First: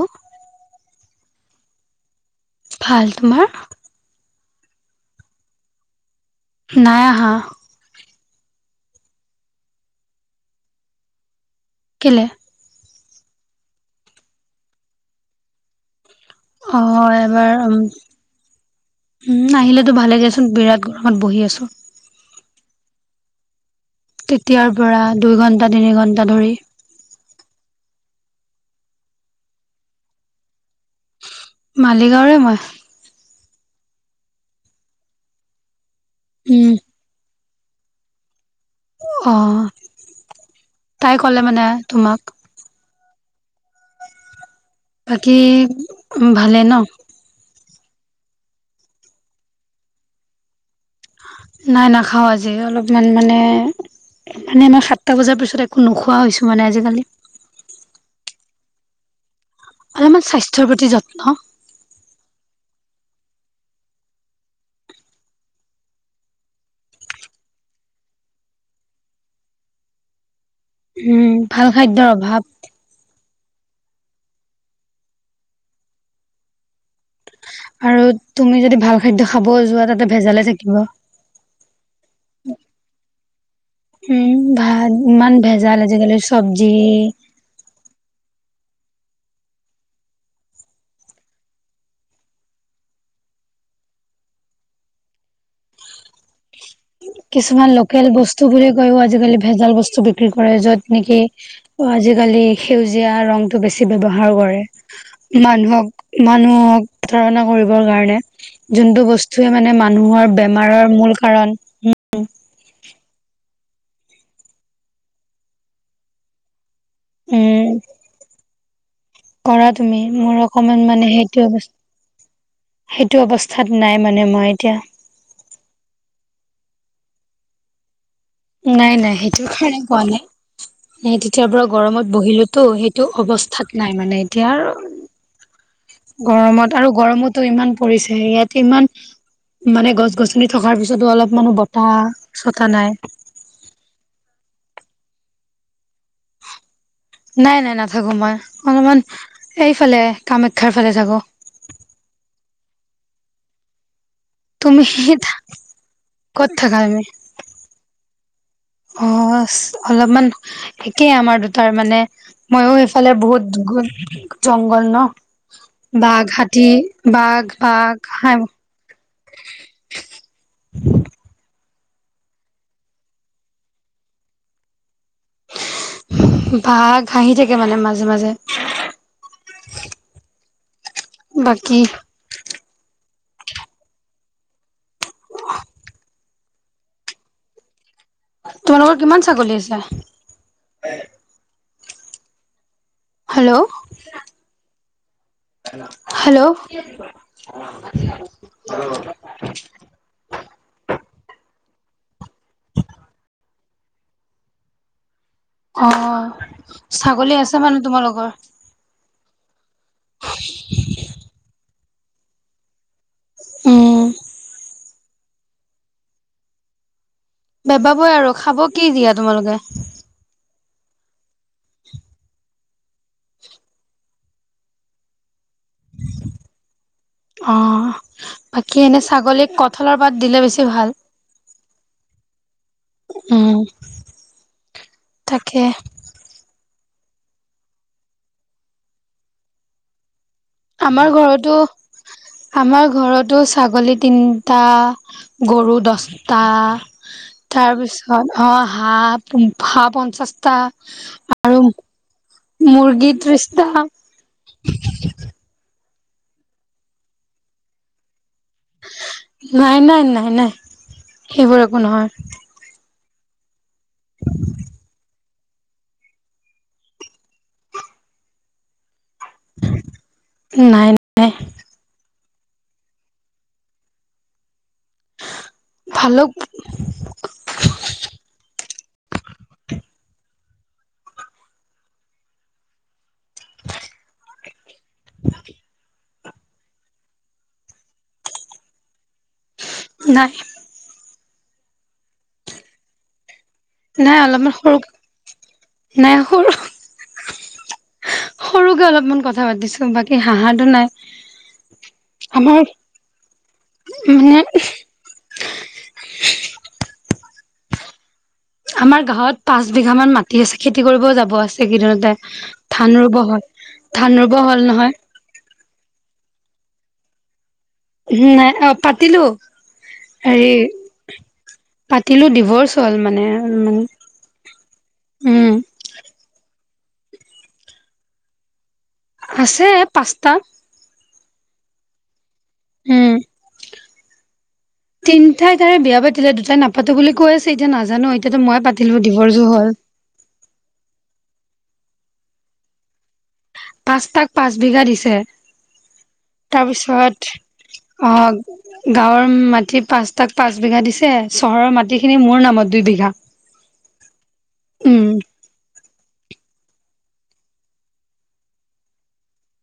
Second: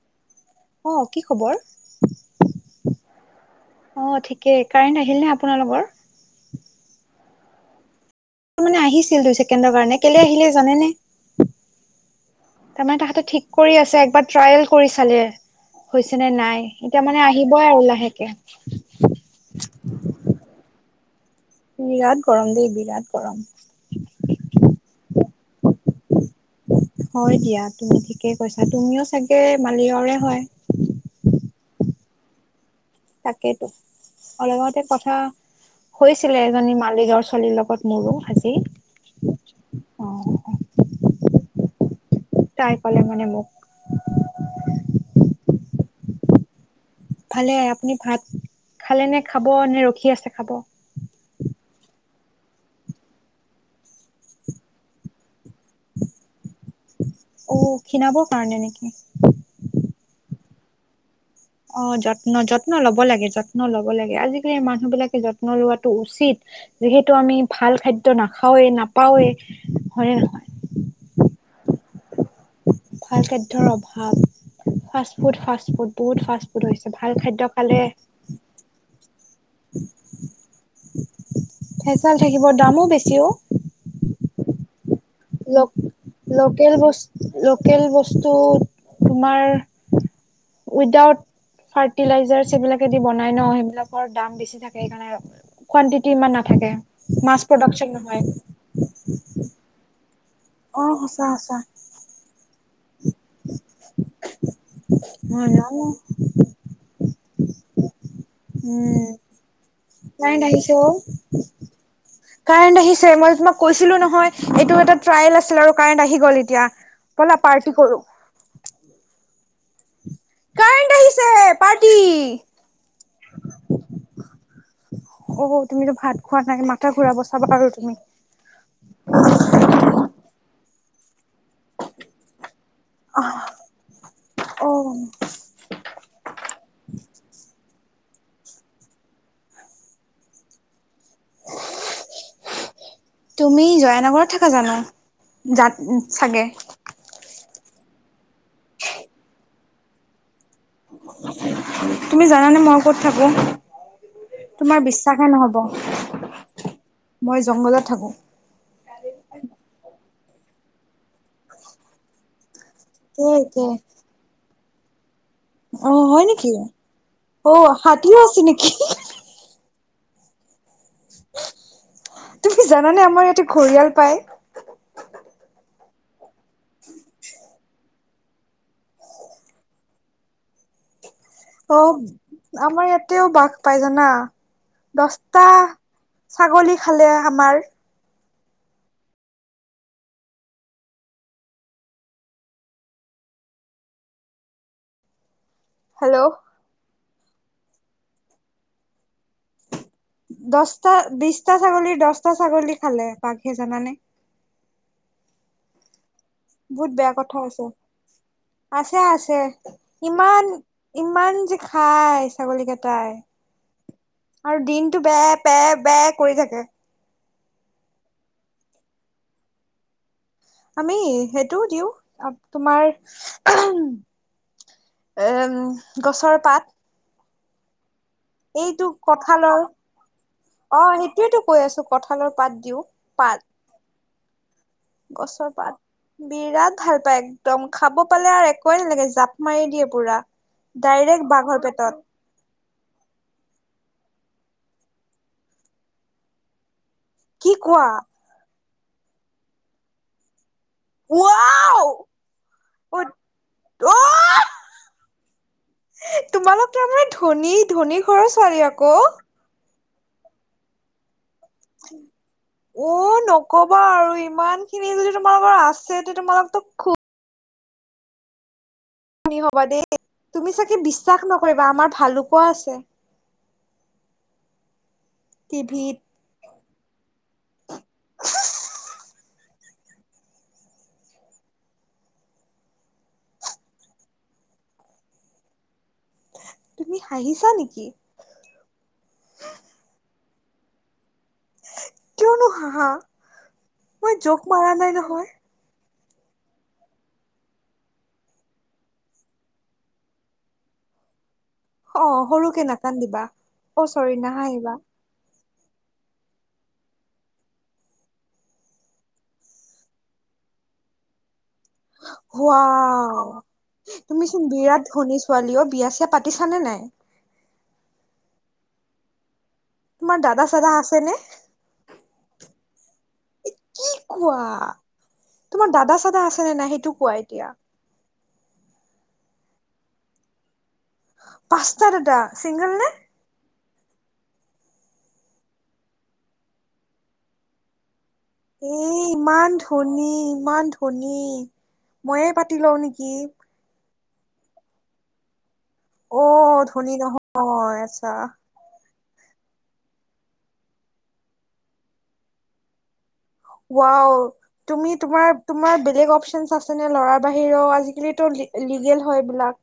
অ'। অ, কি খবৰ? ভাল তোমাৰ? অ কাৰেণ্ট আহিল নে, আপোনালোকৰ। নাই, হা। মানে আহিছিল দুই ছেকেণ্ডৰ কাৰণে কেলে আহিলে জানেনে। কেলৈলে। তাহাতে ঠিক কৰি আছেব ট্ৰাইল কৰি চালে। হৈছে নে নাই, অ এতিয়া মানে এবাৰ আহিবই আৰু লাহেকে। উম, আহিলেতো ভালোগেচোন বিৰাট গৰমত বহি আছো। বিৰাট গৰম, দেই বিৰাট গৰম। তেতিয়াৰ পৰা দুই ঘণ্টা, তিনি ঘণ্টা ধৰি। হয়, দিয়া তুমি ঠিকেই কৈছা তুমিও চাগে মালিয়ৰে হয়। মালিগাঁওৰে মই। তাকেইেতো অতে কথা হৈছিলে, উম এজনী মালিগাঁওৰ ছোৱালীৰ লগ মোৰো। অ, অ তাই ক'লে মানে তোমাক তাই কলে মানে মোক। বাকী উ, ভালে ন। ভালে আপুনি ভাত খালে নে, খাব নে, ৰখি আছে, খাব। নাই নাখাও। আজি অলপমান মানে, মানে আমাৰ সাতটা বজাৰ পিছত তছত একো নোখোৱা হৈছো মানে আজিকালি। কাৰ নে নেকি। অলপমান স্বাস্থ্যৰ প্ৰতি যত্ন অ, যত্ন, যত্ন লব লাগে, যত্ন লব লাগে। আজিকালি মানুহ বিলাকে যত্ন লোৱাটো উচিত। যিহেতু আমি ভাল খাদ্য নাখাওৱ, নাপাওৱে হয়নে, নহয়। উম ভাল খাদ্যৰ অভাৱ। [unintelligible] বুত ফু, ভাল খ আৰু তুমি যদি ভাল খাদ্যয় খাব যোৱা, তাতে ভেজালে থাকিব। ভেজাল থাকিব দামো বেছি অ উ, ভাত। ইমান ল, ভেজাল আজিকালি চব্জি লোকেল বস, লোকেল বস্তু। তোমাৰ উইদাউট। ফাৰ্টিলাইজাৰ সবিলাকেদি বনাই ন, সেইবিলাকৰ দাম বেছি থাকে, সেইকাৰণে কুৱণ্টিটি ইমান নাথাকে। মাছ কিছুমান প্ৰডাকচন লোকেল নহয় বস্তু বো কয়ও, আজিকালি ভেজাল বস্তু। অ কৰেত নে, সঁচা সঁচা আজালি এয়া ৰংটো বেছি ব্যৱহাৰ কৰে হয় ন? মানুহক মানুহক ধৰণৰ কৰিব কাৰণে, যোনটো উম বস্তুৱে মানে মানুহৰ কাৰেণ্ট আহিছে অ বেমাৰৰ মূল কাৰণ কাৰেণ্ট আহিছে। মই তোমাক কৈছিলো নহয়, এইটো, এটা ট্ৰাইেল আছিল আৰু কাৰেণ্ট আহি গ'ল এতিয়া। বলা উম, পাৰ্টি কৰো। কৰা তুমি মোৰ অকমান কাৰেণ্ট মানে আহিছে সেইটো অৱস্থা পাৰ্টি সেইটো অৱস্থাত নাই মানে মই এতিয়া। অ, তুমিতো ভাত খোৱা নায়ে, মাথা ঘূৰাব চাবা আৰু তুমি। নাই, নাই সেইটো কাৰণে কোৱা নাই সটো। এতিয়াৰ পৰা গৰমত বহিলোতো, সেইটো অৱস্থাত নাই, মানে এতিয়া। অ গৰমত আৰু গৰমতো ইমান পৰিছে, ইয়াতে ইমান মানে গছ, গছনি থকাৰ পিছতো অলপ মানো বতাহ, চতা নাই। তুমি জয়ানগৰত থাক জানো যাত চাগে। নাই নাই নাথাকো মই অলপমান এইফালে কাম তুমি জানানে মই ক'ত থাকো তোমাৰ তুমি বিশ্বাসে নহব ক'ত থাকা তুমি মই জংঘলত থাকো অ', লপমান একেই আমাৰ দুটাৰ মানে মইো এইফালে কে বহুত কে গুণ জংঘল ন অ হয় বাঘ নেকি হাটী বাঘ অ বাঘ হাতীও হা আছে নেকি তুমি জানানে আমাৰ ইয়াতে ঘৰিয়াল পায় বা ঘহি থাকে মানে মাজে মাজে বাকী অ', মাৰ ইয়াত তিও বাস পাই জানা দহটা ছাগলী খালে আমাৰ তোমালোকৰ কিমান ছাগলী আছে? হেল্ল' হেল্ল' ব, দহটা বিশটা ছাগলীৰ দহটা ছাগলী খালে বাঘে জানানে অ', বহুত বেয়া কথা াগলী আছে হৈছে মানে তোমাৰ লগৰ আছে আছে ইমান ইমান যে খাই ছাগলী কেইটাই উম, আৰু দিন টো বে পে বে কৰি থাকে বেপাবই আৰু খাব কি দিয়া তোমালোকে? আমি সেইটোও দিওঁ তোমাৰ এম গছৰ পাত অ', বাকী এইটো এনে ছাগলীক কঠালৰ কঠলৰ পাত দিলে বেছি অ ভাল। সেইটোয়েতো কৈ আছো কঠালৰ পাত দিও পাত উম, গছৰ তাকে পাত বিৰাট ভাল পায় একদম খাব পালে আৰু একোৱেই নালাগে জাপ মাৰি দিয়ে পুৰা আমাৰ ডাইৰেক্ট ঘৰতো বাঘৰ পেটত আমাৰ ঘৰতো ছাগলীত তিনটা গৰু দছটা কি কোৱা তাৰপিছত অ', হাঁহ হাঁহ পঞ্চাছটা আৰু ৱাও অ মৰ্গী ত্ৰিশতা তোমালোক তাৰমানে ধনী ধনী ঘৰৰ ছোৱালী আকৌ নাই নাই নাই সেইবোৰ একো নহয় উ নকবা আৰু ইমান খিনি যদি তোমালোকৰ আছে তে তোমালোকো খুব হবা দেই তুমি চাগে নাই বিশ্বাস নকৰিবা আমাৰ ভাল কোৱা আছে টি ভিত ভালুক অে [unintelligible] [unintelligible] তুমি হাঁহিছা নেকি? নাই কিয়নো হা হা নাই অলপমান সৰু নাই সৰু সৰুকে অলপমান কথা পাতিছো বাকী হাঁহাৰটো নাই অ', আমাৰ ৰুকে নাকান্দিবা অ চৰি মানে নাহহিবা আমাৰ গাঁৱত পাঁচ বিঘা মান মাটি আছে খেতি কৰিব যাব আছে কেইদিনতে হোৱা ধান ৰুব হ'ল ধান ৰুব তুমিচোন হ'ল বিৰাট নহয় ধনী ছোৱালীও বিয়াছে পাতি কিছানে নাই? নাই অ পাতিলো তোমাৰ হেৰি দাদা, চাদা আছে ন। পাতিলো ডিভৰ্চ হ'ল মানে, কি কোৱা মানে তোমাৰ দাদা, চাদা আছেনে নাই, সেইটো কোৱা এতিয়া। আছে পাঁচটা। পাঁচটাৰ, এটা চিংগল নে। তিনিতাই তাৰে বয়া পায়, তেতিয়া দুটাই নাপাতো বুলি কৈ আছে, এতিয়া নাজানো। এতিয়াতো মই এ, পাতিলো ডিভৰ্চো ইমান হ'ল ধোনী, ইমান ধোনী ময়ে পাতি লওঁ নেকি। পাঁচটাক, পাঁচ বিঘা দিছে। অ ধনী তাৰপিছত, নহয় আচ্ছা আহ। গাঁৱৰ মাটি পাঁচটাক পাঁচ বিঘা দিছে। চহৰৰ মাটিখিনি মোৰ নামত দুই বিঘা। ৱাৱ, তুমি উম, তোমাৰ, তোমাৰ বেলেগ অপচন আছে নে, ল'ৰাৰ বাহিৰেও আজিকালি লিগেল হয়বিলাক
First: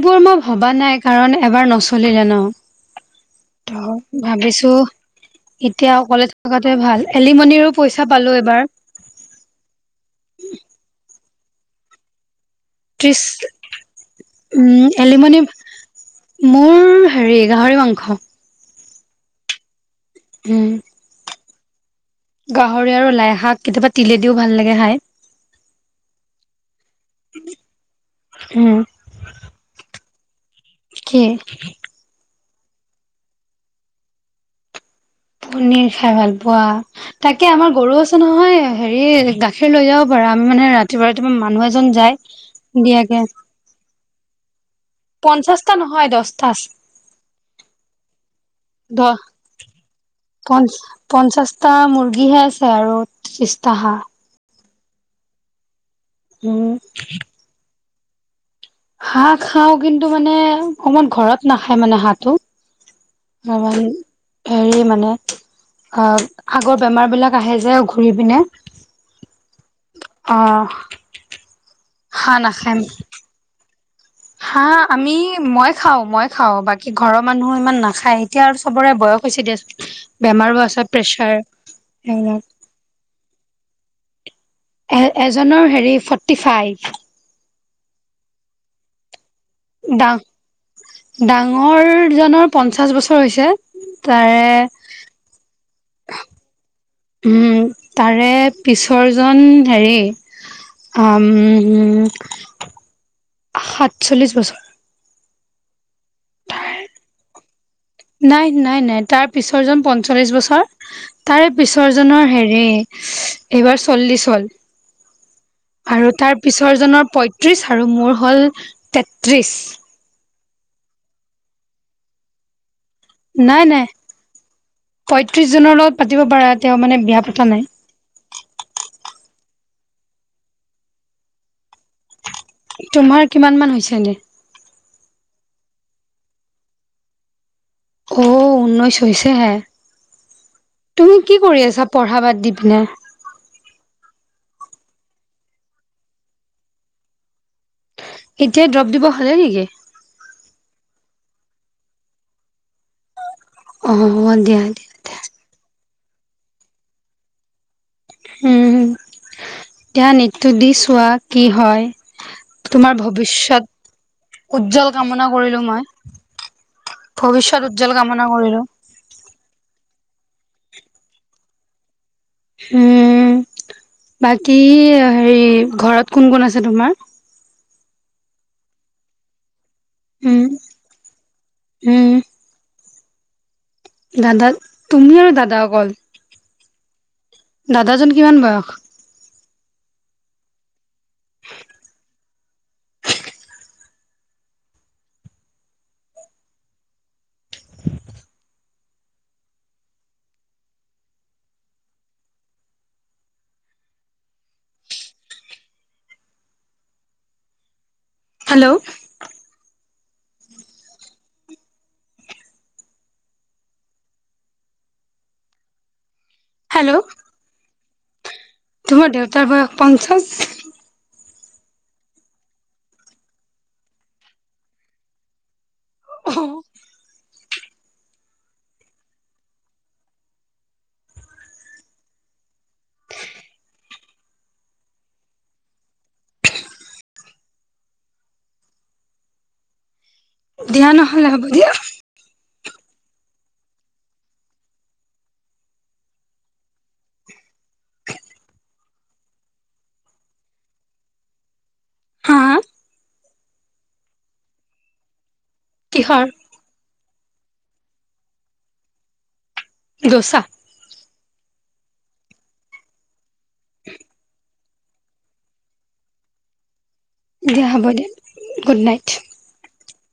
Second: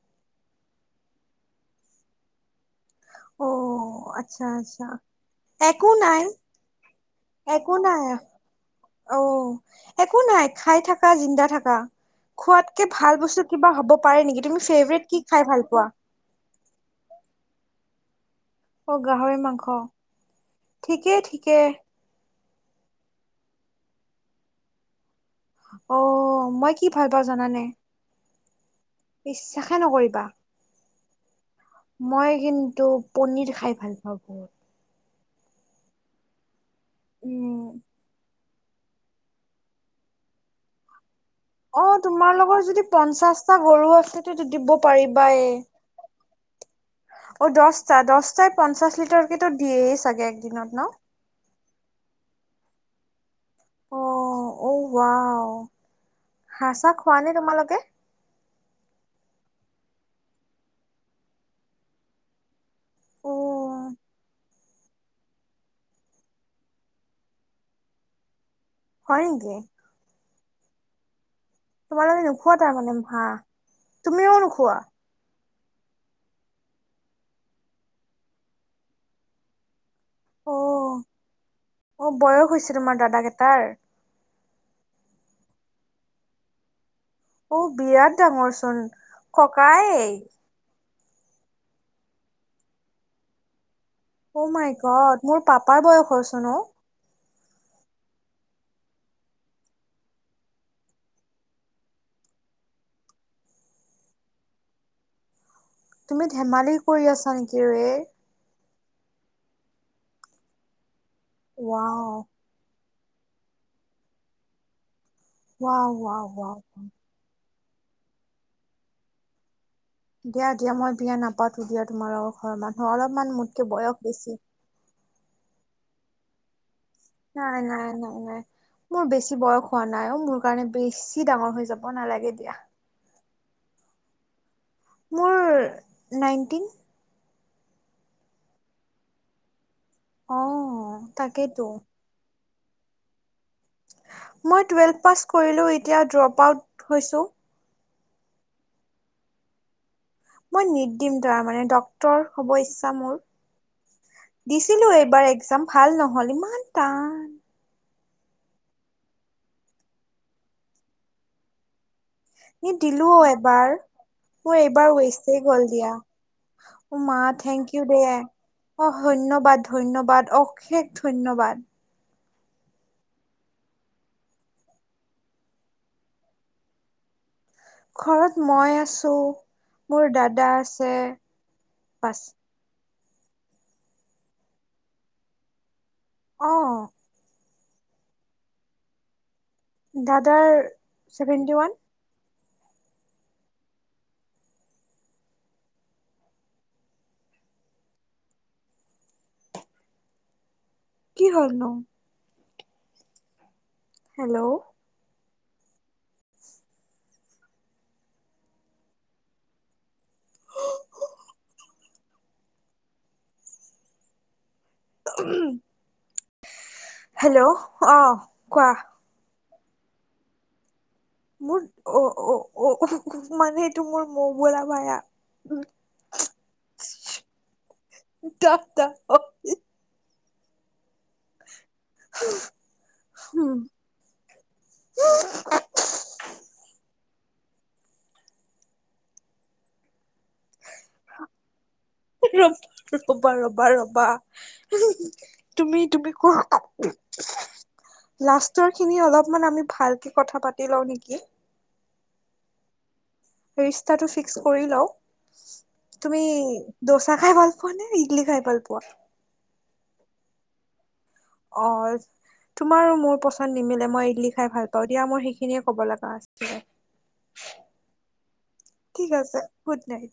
সবোৰ মই ভবা নাই কাৰণ এবাৰ নচলিলে ন। অ ত, আচ্ছা ভাবিছো। আচ্ছা একো এতিয়া নাই অকলে থকাতে ভাল একো এলিমনিৰো পইচা নাই পালো এবাৰ। অ, একো নাই, খাই থাকা, জিন্দা থাকা। খোৱাতকে ভাল ত্ৰিশ বস্তু কিবা হ'ব পাৰে নেকি তুমি উম, ফেভেৰাট কি এলিমনি খাই ভাল পোৱা। মোৰ হেৰি গাহৰি মাংস। অ, গাহৰি মাংস উম। ঠিকেই, ঠিকে। গাহৰি আৰু লাই শাক কেতিয়াবা তিলে দিও ভাল লাগে খাই। অ, মই কি ভাল পাওঁ জানানে? উম, বিশ্বাসে নকৰিবা কি? মই কিন্তু পনীৰ খাই ভাল পাওঁ বহুত। পনিৰ খাই ভাল পোৱা তাকে উম আমাৰ গৰু আছে নহয়। হেৰি গাখীৰ লৈ যাও পাৰো আমি মানে ৰাতিপুৱা ৰাতিপুৱা মানুহ অ, এজন যায়। তোমাৰ লগৰ যদি দিয়াকে পঞ্চাশটা গৰু আছে দিব। পাৰিবাই। পঞ্চাশটা নহয়, দছটা। অ, দছটা, দহটাই পঞ্চাশ লিটাৰকেতো দিয়ে চাগে একদিনত ন। এটা মুৰ্গীহে আছে, আৰু ত্ৰ্ৰিছটা হাঁহ। ৱা, উম হাহঁ, চাহ খোৱা নে, তোমালোকে? হাঁহ, খাও কিন্তু মানে অকমান ঘৰত নাখায় মানে হাঁহটো। আ, অ' হেৰি মানে। অ, আগৰ বেমাৰ বিলাক আহে যে ঘূৰি পিনে। হয় নিকি। অ, হা, নোখোৱা নাখাইয়াম। তাৰমানে হাঁহ? তুমিও হা, নোখোৱা? আমি মই খাও মই খাওঁ বাকী ঘৰৰ মানুহো ইমান নাখায় এতিয়া আৰু চবৰে বয়স হৈছে দিয়চোন। বেমাৰো আছে, অ', প্ৰেছাৰ অ', সেইবিলাক। বয়স হৈছে তোমাৰ দাদা কেইটাৰ? এ, এজনৰ হেৰি ফৰ্টি ফাইভ। অ, বিৰাট ডাঙৰচোন ককাই। ডাঙ ডাঙৰজনৰ পঞ্চাছ বছৰ হৈছে। অ, তাৰে মাইকত মোৰ পাপাৰ বয়স হৈছে ন। উম, তাৰে পিছৰজন হেৰি উ, সাতচল্লিশ বছৰ। তুমি ধেমালি কৰি আছা নেকি ৰয় নাই নাই নাই তাৰ পিছৰ জন পঞ্চল্লিশ বছৰ, তাৰে ৱাও, পিছৰজনৰ হেৰি এইবাৰ চল্লিছ হ'ল ৱাও, আৰু ৱাও, তাৰ ৱাও। পিছৰজনৰ পত পয়ত্ৰিশ আৰু মোৰ হ'ল তেত্ৰিশ। দিয়া দিয়া মই বিয়া নাপাতো দিয়া তোমাৰ লগত ঘৰৰ মান নাই নাই পয়ত্ৰিশজনৰ লগত পাতিব পাৰা। তেওঁ মানে বিয়া পতা নাই নাই মন নাই। মোৰ বেছি বয়স হোৱা নাইও মোৰ কাৰণে বেছি ডাঙৰ হৈ যাব নালাগে দিয়া। তোমাৰ কিমান মান হৈছে এনে? মোৰ নাইনটিন। অ', ঊনৈশ হৈছেহে। অ', তুমি কি কৰি তাকেইতো আছা পঢ়া বাদ দি? [inaudible] মই টুৱেল্ভ পাছ কৰিলোও এতিয়া ড্ৰপ আউট হৈছো। এতিয়া দ্ৰৱপ দিব হ'লেই নেকি? মই দিম তাৰ মানে ডক্টৰ হ'ব ইচ্ছা মোৰ। অ দিয়া দিয়া দিছিলো দিয়া এইবাৰ একজাম ভাল নহ'ল ইমান টান। উম, এতিয়া নিটতো দি চোৱা কি হয়। এ তোমাৰ দিলো এবাৰ মোৰ ভৱিষ্যত এইবাৰ উজ্জ্বল কামনা ৱেষ্টেই গ'ল কৰিলো মই। দিয়া। অ', মা থেংক ভৱিষ্যত ইউ দে। উজ্জ্বল কামনা কৰিলো। অ', ধন্যবাদ ধন্যবাদ অশেষ ধন্যবাদ। হম। বাকী হেৰি ঘৰত কোন কোন আছে তোমাৰ? ঘৰত মই আছো মোৰ উম দাদা আছে। উম পাঁচ দাদা তুমি আৰু দাদা অকল? অ', দাদাজন কিমান বয়স? দাদাৰ চেভেণ্টি ওৱান। [inaudible] কি হ'লনো? হেল্ল'। হেল্ল'। হেল্ল' হেল্ল' অ'। কোৱা। তোমাৰ দেউতাৰ বয়স পঞ্চাশ মোৰ অ' অ' অ' মানে এইটো মোৰ মৌ বোলা ভাইয়া। [inaudible] [inaudible] [inaudible] [inaudible] দিয়া নহ'লে হ'ব দিয়া। ৰবা ৰ'বা ৰ'বা ৰ'বা তুমি তুমি কোৱা লাষ্টৰখিনি অলপমান আমি ভালকে কথা পাতি লওঁ নেকি? হম হম? ৰিষ্টাটো ফিক্স কৰি লওঁ। তুমি কিহৰ দৌচা খাই ভাল পোৱা নে ইডলি খাই ভাল পোৱা? দৌচা। অ', তোমাৰো মোৰ পচন্দ নিমিলে। মই ইডলি খাই ভাল প দিয়া মোৰ সেইখিনিয়ে ক'ব লগা আছিলে। দিয়া হ'ব দিয়া। গুড নাইট ঠিক আছে, গুড নাইট।